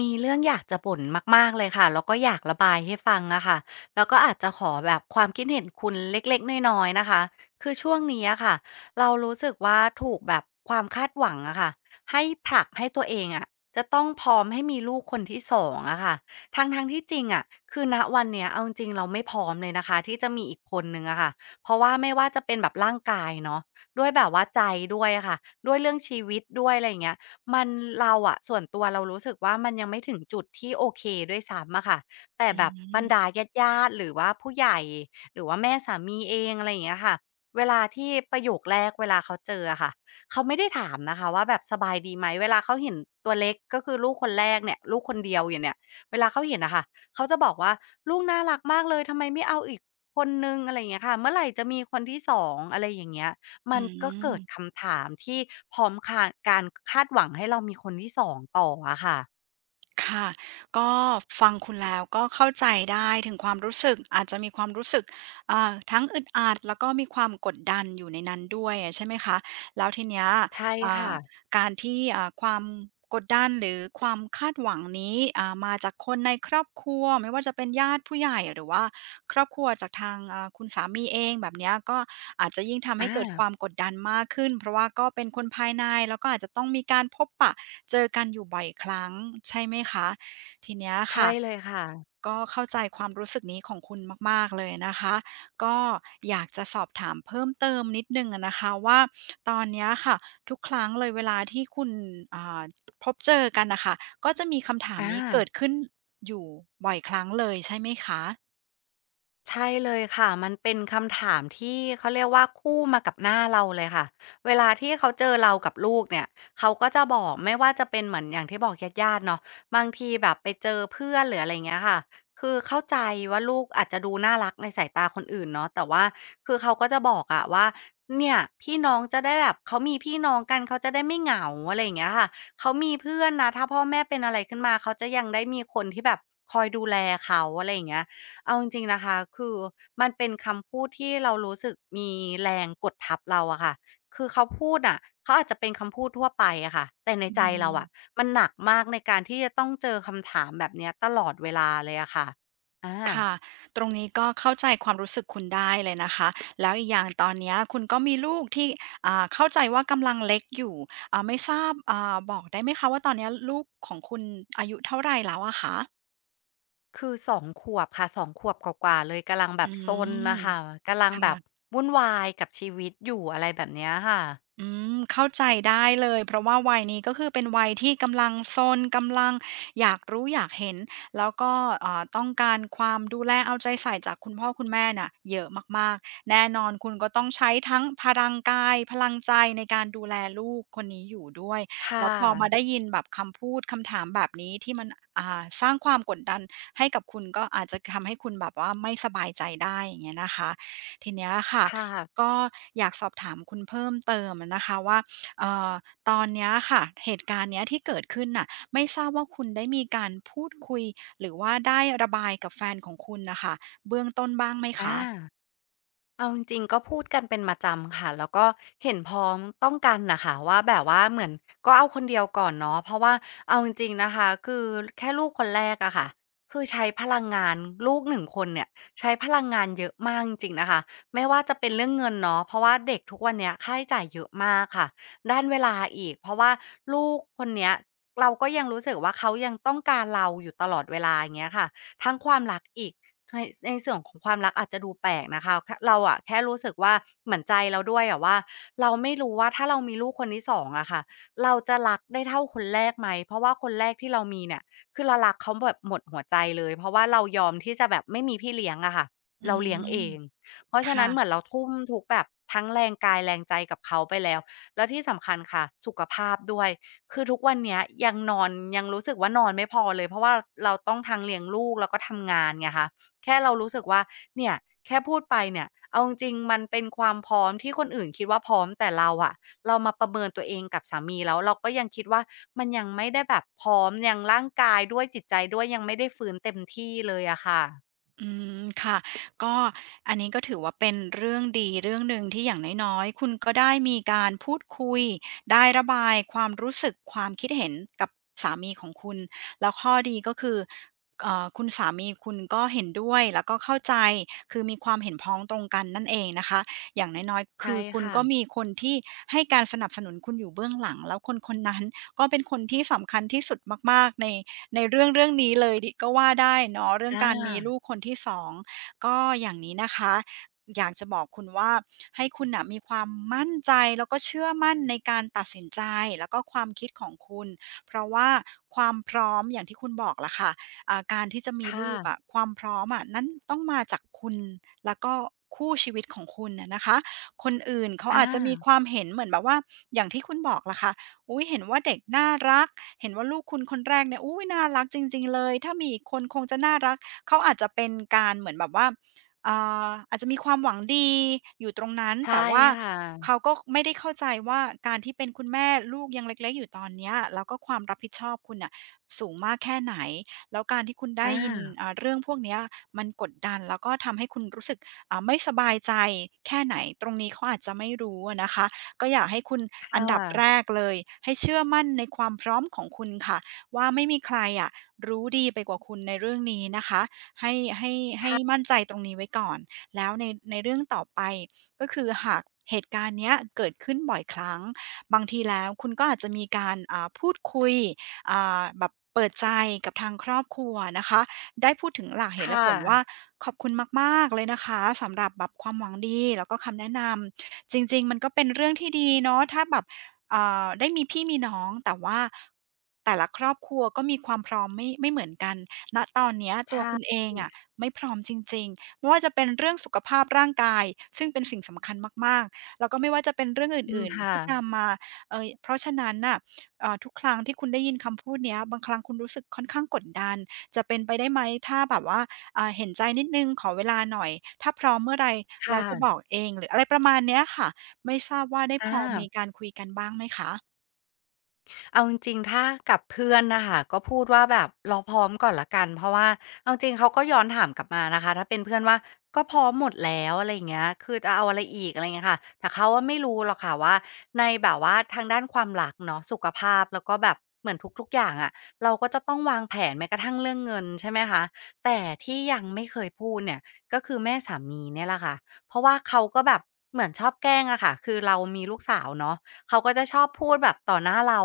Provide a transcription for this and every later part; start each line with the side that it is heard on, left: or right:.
left: มีเรื่องอยากจะบ่นมากๆเลยค่ะแล้วก็อยากระบายให้ฟังอะค่ะแล้วก็อาจจะขอแบบความคิดเห็นคุณเล็กๆน้อยๆนะคะคือช่วงนี้อะค่ะเรารู้สึกว่าถูกแบบความคาดหวังอะค่ะให้ผลักให้ตัวเองอะจะต้องพร้อมให้มีลูกคนที่สองอะค่ะทั้งๆที่จริงอะคือณวันเนี้ยเอาจริงๆเราไม่พร้อมเลยนะคะที่จะมีอีกคนหนึ่งอะค่ะเพราะว่าไม่ว่าจะเป็นแบบร่างกายเนาะด้วยแบบว่าใจด้วยอะค่ะด้วยเรื่องชีวิตด้วยอะไรอย่างเงี้ย มันเราอะส่วนตัวเรารู้สึกว่ามันยังไม่ถึงจุดที่โอเคด้วยซ้ำอะค่ะแต่
right: อื
left: แบบบรร
right: ม
left: ดาญาติๆหรือว่าผู้ใหญ่หรือว่าแม่สามีเองอะไรอย่างเงี้ยค่ะเวลาที่ประโยคแรกเวลาเขาเจออะค่ะเขาไม่ได้ถามนะคะว่าแบบสบายดีไหมเวลาเขาเห็นตัวเล็กก็คือลูกคนแรกเนี่ยลูกคนเดียวอยู่เนี่ยเวลาเขาเห็นอะค่ะเขาจะบอกว่าลูกน่ารักมากเลยทำไมไม่เอาอีกคนหนึ่งอะไรอย่างเงี้ยค่ะเมื่อไหร่จะมีคนที่สองอะไรอย่างเงี้ย
right: อื
left: มันก็เกิด
right: ม
left: คำถามที่พร้อมคาการคาดหวังให้เรามีคนที่สองต่ออะค่ะ
right: ค่ะ ก็ฟังคุณแล้วก็เข้าใจได้ถึงความรู้สึกอาจจะมีความรู้สึกทั้งอึดอัดแล้วก็มีความกดดันอยู่ในนั้นด้วยอะใช่ไหมคะแล้วทีเนี้ย
left: ใช่
right: อ่า
left: ค่ะ
right: การที่ความกดดันหรือความคาดหวังนี้มาจากคนในครอบครัวไม่ว่าจะเป็นญาติผู้ใหญ่หรือว่าครอบครัวจากทางคุณสามีเองแบบเนี้ยก็อาจจะยิ่งทำให้เกิดค
left: อา
right: วามกดดันมากขึ้นเพราะว่าก็เป็นคนภายในแล้วก็อาจจะต้องมีการพบปะ เจอกันอยู่บ่อยครั้งใช่ไหมคะทีเนี้ย
left: ใช่
right: ค่ะ
left: เลยค่ะ
right: ก็เข้าใจความรู้สึกนี้ของคุณมากๆเลยนะคะก็อยากจะสอบถามเพิ่มเติมนิดหนึ่งอะนะคะว่าตอนเนี้ยค่ะทุกครั้งเลยเวลาที่คุณอ่าพบเจอกันน่ะค่ะก็จะมีคำถามนี้เกิ
left: อา
right: ดขึ้นอยู่บ่อยครั้งเลยใช่ไหมคะ
left: ใช่เลยค่ะมันเป็นคำถามที่เขาเรียกว่าคู่มากับหน้าเราเลยค่ะเวลาที่เขาเจอเรากับลูกเนี่ยเขาก็จะบอกไม่ว่าจะเป็นเหมือนอย่างที่บอกญาติๆเนาะบางทีแบบไปเจอเพื่อนหรืออะไรอย่างเงี้ยค่ะคือเข้าใจว่าลูกอาจจะดูน่ารักในสายตาคนอื่นเนาะแต่ว่าคือเขาก็จะบอกอะว่าเนี่ยพี่น้องจะได้แบบเขามีพี่น้องกันเขาจะได้ไม่เหงาอะไรอย่างเงี้ยค่ะเขามีเพื่อนนะถ้าพ่อแม่เป็นอะไรขึ้นมาเขาจะยังได้มีคนที่แบบคอยดูแลเขาอะไรอย่างเงี้ย เอาจริงๆนะคะคือมันเป็นคำพูดที่เรารู้สึกมีแรงกดทับเราอะค่ะคือเขาพูดอะเขาอาจจะเป็นคำพูดทั่วไปอะค่ะแต่ใน
right: อื
left: ใจเราอะ
right: ม
left: มันหนักมากในการที่จะต้องเจอคำถามแบบเนี้ยตลอดเวลาเลยอะค่ะอา
right: ค่ะตรงนี้ก็เข้าใจความรู้สึกคุณได้เลยนะคะแล้วอีกอย่างตอนเนี้ยคุณก็มีลูกที่เข้าใจว่ากำลังเล็กอยู่ไม่ทราบบอกได้ไหมคะว่าตอนเนี้ยลูกของคุณอายุเท่าไรแล้วอะคะ
left: คือสองขวบค่ะสองขวบกว่าๆเลยกำลังแบ
right: อื
left: บซนนะ
right: ม
left: คะกำลังแบบ
right: ค่ะ
left: วุ่นวายกับชีวิตอยู่อะไรแบบเนี้ยค่ะ
right: อืมเข้าใจได้เลยเพราะว่าวัยนี้ก็คือเป็นวัยที่กำลังซนกำลังอยากรู้อยากเห็นแล้วก็ต้องการความดูแลเอาใจใส่จากคุณพ่อคุณแม่น่ะเยอะมากๆแน่นอนคุณก็ต้องใช้ทั้งพลังกายพลังใจในการดูแลลูกคนนี้อยู่ด้วยแล้
left: ค่ะ
right: วพอมาได้ยินแบบคำพูดคำถามแบบนี้ที่มันสร้างความกดดันให้กับคุณก็อาจจะทำให้คุณแบบว่าไม่สบายใจได้อย่างเงี้ยนะคะทีเนี้ยค่ะ
left: ค่ะ
right: ก็อยากสอบถามคุณเพิ่มเติมอะนะคะว่าเอ่อตอนเนี้ยค่ะเหตุการณ์เนี้ยที่เกิดขึ้นน่ะไม่ทราบว่าคุณได้มีการพูดคุยหรือว่าได้ระบายกับแฟนของคุณน่ะค่ะเบื้องต้นบ้างไหม
left: อ
right: คะ
left: า เอาจริงๆก็พูดกันเป็นประจำค่ะแล้วก็เห็นพ้องต้องกันนะคะว่าแบบว่าเหมือนก็เอาคนเดียวก่อนเนาะเพราะว่าเอาจริงๆนะคะคือแค่ลูกคนแรกอะค่ะคือใช้พลังงานลูกหนึ่งคนเนี่ยใช้พลังงานเยอะมากจริงๆนะคะไม่ว่าจะเป็นเรื่องเงินเนาะเพราะว่าเด็กทุกวันเนี้ยค่าใช้จ่ายเยอะมากค่ะด้านเวลาอีกเพราะว่าลูกคนเนี้ยเราก็ยังรู้สึกว่าเขายังต้องการเราอยู่ตลอดเวลาอย่างเงี้ยค่ะทั้งความรักอีก ในในส่วนของความรักอาจจะดูแปลกนะคะคเราอะแค่รู้สึกว่าเหมือนใจเราด้วยอะว่าเราไม่รู้ว่าถ้าเรามีลูกคนที่2องอะค่ะเราจะรักได้เท่าคนแรกไหมเพราะว่าคนแรกที่เรามีเนี่ยคือเรารักเขาแบบหมดหัวใจเลยเพราะว่าเรายอมที่จะแบบไม่มีพี่เลี้ยงอะค่ะ
right: อื
left: เราเลี้ยง
right: ม
left: เองเพราะฉะ
right: ค่ะ
left: นั้นเหมือนเราทุ่มทุกแบบทั้งแรงกายแรงใจกับเขาไปแล้วแล้วที่สำคัญค่ะสุขภาพด้วยคือทุกวันเนี้ยยังนอนยังรู้สึกว่านอนไม่พอเลยเพราะว่าเราต้องทั้งเลี้ยงลูกแล้วก็ทำงานไงคะ แค่เรารู้สึกว่าเนี่ยแค่พูดไปเนี่ยเอาจริงๆมันเป็นความพร้อมที่คนอื่นคิดว่าพร้อมแต่เราอะเรามาประเมินตัวเองกับสามีแล้วเราก็ยังคิดว่ามันยังไม่ได้แบบพร้อมยังร่างกายด้วยจิตใจด้วยยังไม่ได้ฟื้นเต็มที่เลยอะค่ะ
right: อืมค่ะก็อันนี้ก็ถือว่าเป็นเรื่องดีเรื่องหนึ่งที่อย่างน้อยๆคุณก็ได้มีการพูดคุยได้ระบายความรู้สึกความคิดเห็นกับสามีของคุณแล้วข้อดีก็คือคุณสามีคุณก็เห็นด้วยแล้วก็เข้าใจคือมีความเห็นพ้องตรงกันนั่นเองนะคะอย่างน้อยๆคื
left: ใช่
right: อคุณ
left: ค่ะ
right: ก็มีคนที่ให้การสนับสนุนคุณอยู่เบื้องหลังแล้วคนๆนั้นก็เป็นคนที่สำคัญที่สุดมากๆใน ในเรื่องเรื่องนี้เลยดิก็ว่าได้เนาะเรื่อง
left: อา
right: การมีลูกคนที่สองก็อย่างนี้นะคะอยากจะบอกคุณว่าให้คุณน่ะมีความมั่นใจแล้วก็เชื่อมั่นในการตัดสินใจแล้วก็ความคิดของคุณเพราะว่าความพร้อมอย่างที่คุณบอกล่ะค่ะการที่จะมี
left: ค่ะ
right: ลูกอะความพร้อมอะนั้นต้องมาจากคุณแล้วก็คู่ชีวิตของคุณน่ะนะคะคนอื่นเขาอาจจะมี
left: อา
right: ความเห็นเหมือนแบบว่าอย่างที่คุณบอกล่ะค่ะอุ๊ยเห็นว่าเด็กน่ารัก เห็นว่าลูกคุณคนแรกเนี่ยอุ้ยน่ารักจริงๆเลยถ้ามีอีกคนคงจะน่ารักเขาอาจจะเป็นการเหมือนแบบว่าอ่อาจจะมีความหวังดีอยู่ตรงนั้น
left: ใช่
right: แต่ว่า
left: ค่ะ
right: เขาก็ไม่ได้เข้าใจว่าการที่เป็นคุณแม่ลูกยังเล็กๆอยู่ตอนเนี้ยแล้วก็ความรับผิดชอบคุณน่ะสูงมากแค่ไหนแล้วการที่คุณได้ยิน
left: อา
right: เรื่องพวกเนี้ยมันกดดันแล้วก็ทำให้คุณรู้สึกไม่สบายใจแค่ไหนตรงนี้เขาอาจจะไม่รู้อะนะคะ ก็อยากให้คุณอั
left: ค่
right: นดับแร
left: ะ
right: กเลยให้เชื่อมั่นในความพร้อมของคุณค่ะว่าไม่มีใครอะรู้ดีไปกว่าคุณในเรื่องนี้นะคะให้ให้ให้
left: ค่ะ
right: มั่นใจตรงนี้ไว้ก่อนแล้วในเรื่องต่อไปก็คือหากเหตุการณ์เนี้ยเกิดขึ้นบ่อยครั้งบางทีแล้วคุณก็อาจจะมีการพูดคุยแบบเปิดใจกับทางครอบครัวนะคะได้พูดถึงหลักเหตุและ
left: ค่ะ
right: ผลว่าขอบคุณมากๆเลยนะคะสำหรับแบบความหวังดีแล้วก็คำแนะนำ จริงๆมันก็เป็นเรื่องที่ดีเนาะถ้าแบบเอ่ได้มีพี่มีน้องแต่ว่าแต่ละครอบครัวก็มีความพร้อมไม่เหมือนกันณตอนเนี้ยตัวคุณ
left: ใช่
right: เองอะไม่พร้อมจริงๆไม่ว่าจะเป็นเรื่องสุขภาพร่างกายซึ่งเป็นสิ่งสำคัญมากๆแล้วก็ไม่ว่าจะเป็นเรื่อง
left: จ
right: อ
left: ริง
right: ื่นๆ
left: ค่ะ
right: ที่ตามมาเพราะฉะนั้นน่ะทุกครั้งที่คุณได้ยินคำพูดเนี้ยบางครั้งคุณรู้สึกค่อนข้างกดดันจะเป็นไปได้ไหมถ้าแบบว่า เห็นใจนิดหนึ่งขอเวลาหน่อยถ้าพร้อมเมื่อไรแล้วจะบ
left: ค่ะ
right: อกเองหรืออะไรประมาณเนี้ยค่ะไม่ทราบว่าได้พอมี
left: อา
right: การคุยกันบ้างไหมคะ
left: เอาจริงๆถ้ากับเพื่อนนะคะก็พูดว่าแบบรอพร้อมก่อนแล้วกันเพราะว่าเอาจริงเขาก็ย้อนถามกลับมานะคะถ้าเป็นเพื่อนว่าก็พร้อมหมดแล้วอะไรอย่างเงี้ยคือจะเอาอะไรอีกอะไราเงี้ยค่ะแต่เขาไม่รู้หรอกค่ะว่าในแบบว่าทางด้านความรักเนาะสุขภาพแล้วก็แบบเหมือนทุกๆอย่างอะเราก็จะต้องวางแผนแม้กระทั่งเรื่องเงินใช่ไหมคะแต่ที่ยังไม่เคยพูดเนี่ยก็คือแม่สามีเนี่ยแหละค่ะเพราะว่าเขาก็แบบเหมือนชอบแกล้งอะค่ะคือเรามีลูกสาวเนาะ เขาก็จะชอบพูดแบบต่อหน้าเรา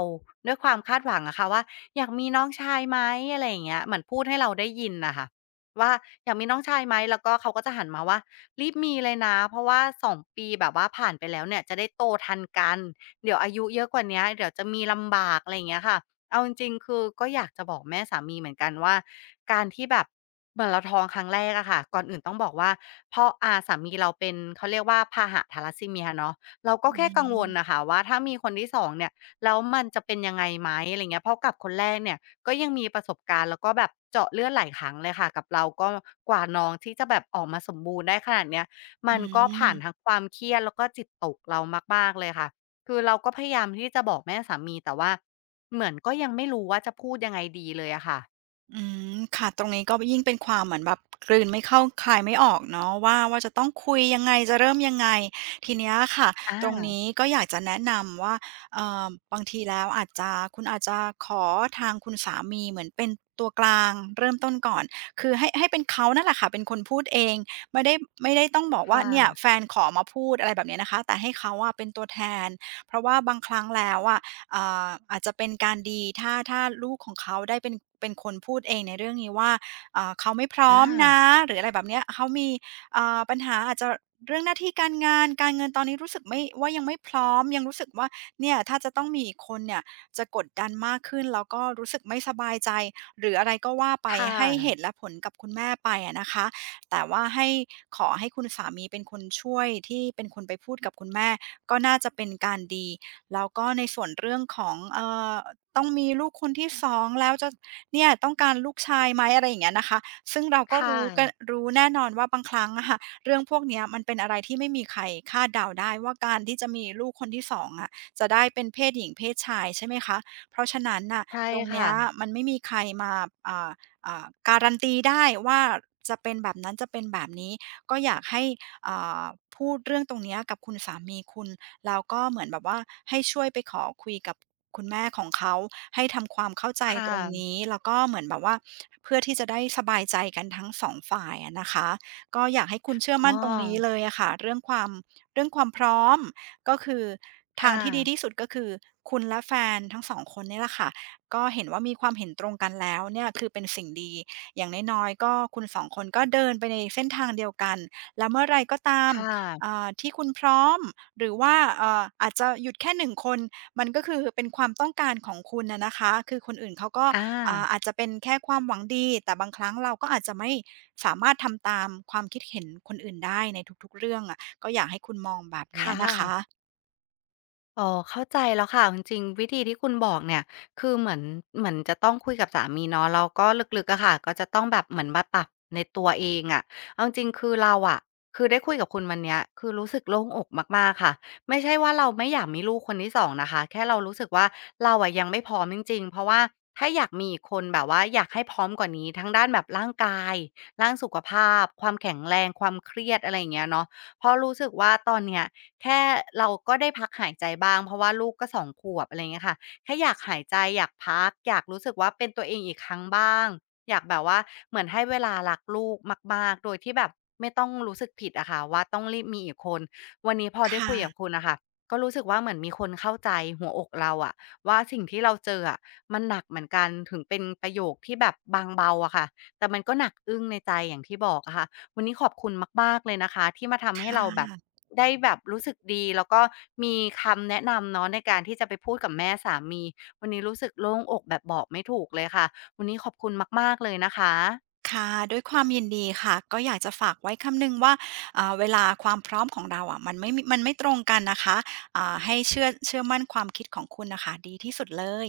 left: ด้วยความคาดหวังอะค่ะว่าอยากมีน้องชายไหมอะไรอย่างเงี้ยเหมือนพูดให้เราได้ยินน่ะค่ะว่าอยากมีน้องชายไหมแล้วก็เขาก็จะหันมาว่ารีบมีเลยนะเพราะว่า2ปีแบบว่าผ่านไปแล้วเนี่ยจะได้โตทันกันเดี๋ยวอายุเยอะกว่าเนี้ยเดี๋ยวจะมีลำบากอะไรอย่างเงี้ยค่ะเอาจริงๆคือก็อยากจะบอกแม่สามีเหมือนกันว่าการที่แบบเหมือนเราท้องครั้งแรกอะค่ะก่อนอื่นต้องบอกว่าพ่อสามีเราเป็นเขาเรียกว่าพาหะทาลัสซีเมียเนาะ เราก็
right: อื
left: แค่กังวล
right: ม
left: น่ะค่ะว่าถ้ามีคนที่2เนี่ยแล้วมันจะเป็นยังไงไหมอะไรเงี้ยเพราะกับคนแรกเนี่ยก็ยังมีประสบการณ์แล้วก็แบบเจาะเลือดหลายครั้งเลยค่ะกับเราก็กว่าน้องที่จะแบบออกมาสมบูรณ์ได้ขนาดเนี้ย
right: อื
left: มันก็ผ่านทั้ง
right: ม
left: ความเครียดแล้วก็จิตตกเรามากๆเลยค่ะคือเราก็พยายามที่จะบอกแม่สามีแต่ว่าเหมือนก็ยังไม่รู้ว่าจะพูดยังไงดีเลยอะค่ะ
right: อืมค่ะตรงนี้ก็ยิ่งเป็นความเหมือนแบบกลืนไม่เข้าคายไม่ออกเนาะว่าจะต้องคุยยังไงจะเริ่มยังไงทีเนี้ยค่ะ
left: อา
right: ตรงนี้ก็อยากจะแนะนำว่าเอ่อบางทีแล้วอาจจะคุณอาจจะขอทางคุณสามีเหมือนเป็นตัวกลางเริ่มต้นก่อนคือให้เป็นเขานั่นแหละค่ะเป็นคนพูดเองไม่ได้ไม่ได้ต้องบอกว่า
left: ค่ะ
right: เนี่ยแฟนขอมาพูดอะไรแบบเนี้ยนะคะแต่ให้เขาอะเป็นตัวแทนเพราะว่าบางครั้งแล้วอะ อาจจะเป็นการดีถ้าลูกของเขาได้เป็นคนพูดเองในเรื่องนี้ว่าเขาไม่พร้อม
left: อา
right: นะหรืออะไรแบบเนี้ยเขามีปัญหาอาจจะเรื่องหน้าที่การงานการเงินตอนนี้รู้สึกไม่ว่ายังไม่พร้อมยังรู้สึกว่าเนี่ยถ้าจะต้องมีอีกคนเนี่ยจะกดดันมากขึ้นแล้วก็รู้สึกไม่สบายใจหรืออะไรก็ว่าไป
left: ค่ะ
right: ให้เหตุและผลกับคุณแม่ไปอะนะคะแต่ว่าให้ขอให้คุณสามีเป็นคนช่วยที่เป็นคนไปพูดกับคุณแม่ก็น่าจะเป็นการดี แล้วก็ในส่วนเรื่องของอต้องมีลูกคนที่2แล้วจะเนี่ยต้องการลูกชายไหมอะไรอย่างเงี้ยนะคะซึ่งเราก็
left: ค่ะ
right: รู้กันรู้แน่นอนว่าบางครั้งอะค่ะเรื่องพวกเนี้ยมันเป็นอะไรที่ไม่มีใครคาดเดาได้ว่าการที่จะมีลูกคนที่2องอะจะได้เป็นเพศหญิงเพศชายใช่ไหมคะเพราะฉะนั้นน่ะ
left: ใช่
right: ตรงเนี้
left: ค่ะ
right: ยมันไม่มีใครมาอ่าการันตีได้ว่าจะเป็นแบบนั้นจะเป็นแบบนี้ก็อยากให้ อ่าพูดเรื่องตรงเนี้ยกับคุณสามีคุณแล้วก็เหมือนแบบว่าให้ช่วยไปขอคุยกับคุณแม่ของเขาให้ทำความเข้าใจ
left: ค่
right: ตรง
left: ะ
right: นี้แล้วก็เหมือนแบบว่าเพื่อที่จะได้สบายใจกันทั้งสองฝ่ายอะนะคะก็อยากให้คุณเชื่อ
left: อ้
right: มั่นตรงนี้
left: อ
right: เลยอะค่ะเรื่องความพร้อมก็คือทาง
left: ค่ะ
right: ที่ดีที่สุดก็คือคุณและแฟนทั้งสองคนเนี่ยแหละค่ะก็เห็นว่ามีความเห็นตรงกันแล้วเนี่ยคือเป็นสิ่งดีอย่างน้อยๆก็คุณสองคนก็เดินไปในเส้นทางเดียวกัน แล้วเมื่อไรก็ตาม
left: ค่ะ
right: ที่คุณพร้อมหรือว่าอาจจะหยุดแค่หนึ่งคนมันก็คือเป็นความต้องการของคุณน่ะนะคะคือคนอื่นเขาก็
left: อา
right: อาจจะเป็นแค่ความหวังดีแต่บางครั้งเราก็อาจจะไม่สามารถทำตามความคิดเห็นคนอื่นได้ในทุกๆเรื่องอะก็อยากให้คุณมองแบบเนี้ย
left: ค่ะ
right: นะคะ
left: อ๋อเข้าใจแล้วค่ะจริงๆวิธีที่คุณบอกเนี่ยคือเหมือนจะต้องคุยกับสามีเนาะแล้วก็ลึกๆอะค่ะก็จะต้องแบบเหมือนมาปรับในตัวเองอะเอาจริงๆคือเราอะคือได้คุยกับคุณวันเนี้ยคือรู้สึกโล่งอกมากๆค่ะไม่ใช่ว่าเราไม่อยากมีลูกคนที่สองนะคะแค่เรารู้สึกว่าเราอะยังไม่พร้อมจริงๆเพราะว่าถ้าอยากมีอีกคนแบบว่าอยากให้พร้อมกว่านี้ทั้งด้านแบบร่างกายด้านสุขภาพความแข็งแรงความเครียดอะไรอย่างเงี้ยเนาะเพราะรู้สึกว่าตอนเนี้ย แค่เราก็ได้พักหายใจบ้างเพราะว่าลูกก็สองขวบอะไรเงี้ยค่ะแค่อยากหายใจอยากพักอยากรู้สึกว่าเป็นตัวเองอีกครั้งบ้างอยากแบบว่าเหมือนให้เวลารักลูกมากๆโดยที่แบบไม่ต้องรู้สึกผิดอะค่ะว่าต้องรีบมีอีกคนวันนี้พอได้
right: ค่ะ
left: คุยกับคุณน่ะค่ะก็รู้สึกว่าเหมือนมีคนเข้าใจหัวอกเราอะว่าสิ่งที่เราเจออะมันหนักเหมือนกันถึงเป็นประโยคที่แบบบางเบาอะค่ะแต่มันก็หนักอึ้งในใจอย่างที่บอกอะค่ะวันนี้ขอบคุณมากๆเลยนะคะที่มา
right: ค
left: ทำให้เราแบบ
right: ่ะ
left: ได้แบบรู้สึกดีแล้วก็มีคำแนะนำเนาะในการที่จะไปพูดกับแม่สามีวันนี้รู้สึกโล่งอกแบบบอกไม่ถูกเลยค่ะวันนี้ขอบคุณมากๆเลยนะคะ
right: ค่ะด้วยความยินดีค่ะก็อยากจะฝากไว้คำหนึ่งว่าเวลาความพร้อมของเราอะมันไม่มีมันไม่ตรงกันนะคะให้เชื่อมั่นความคิดของคุณน่ะค่ะดีที่สุดเลย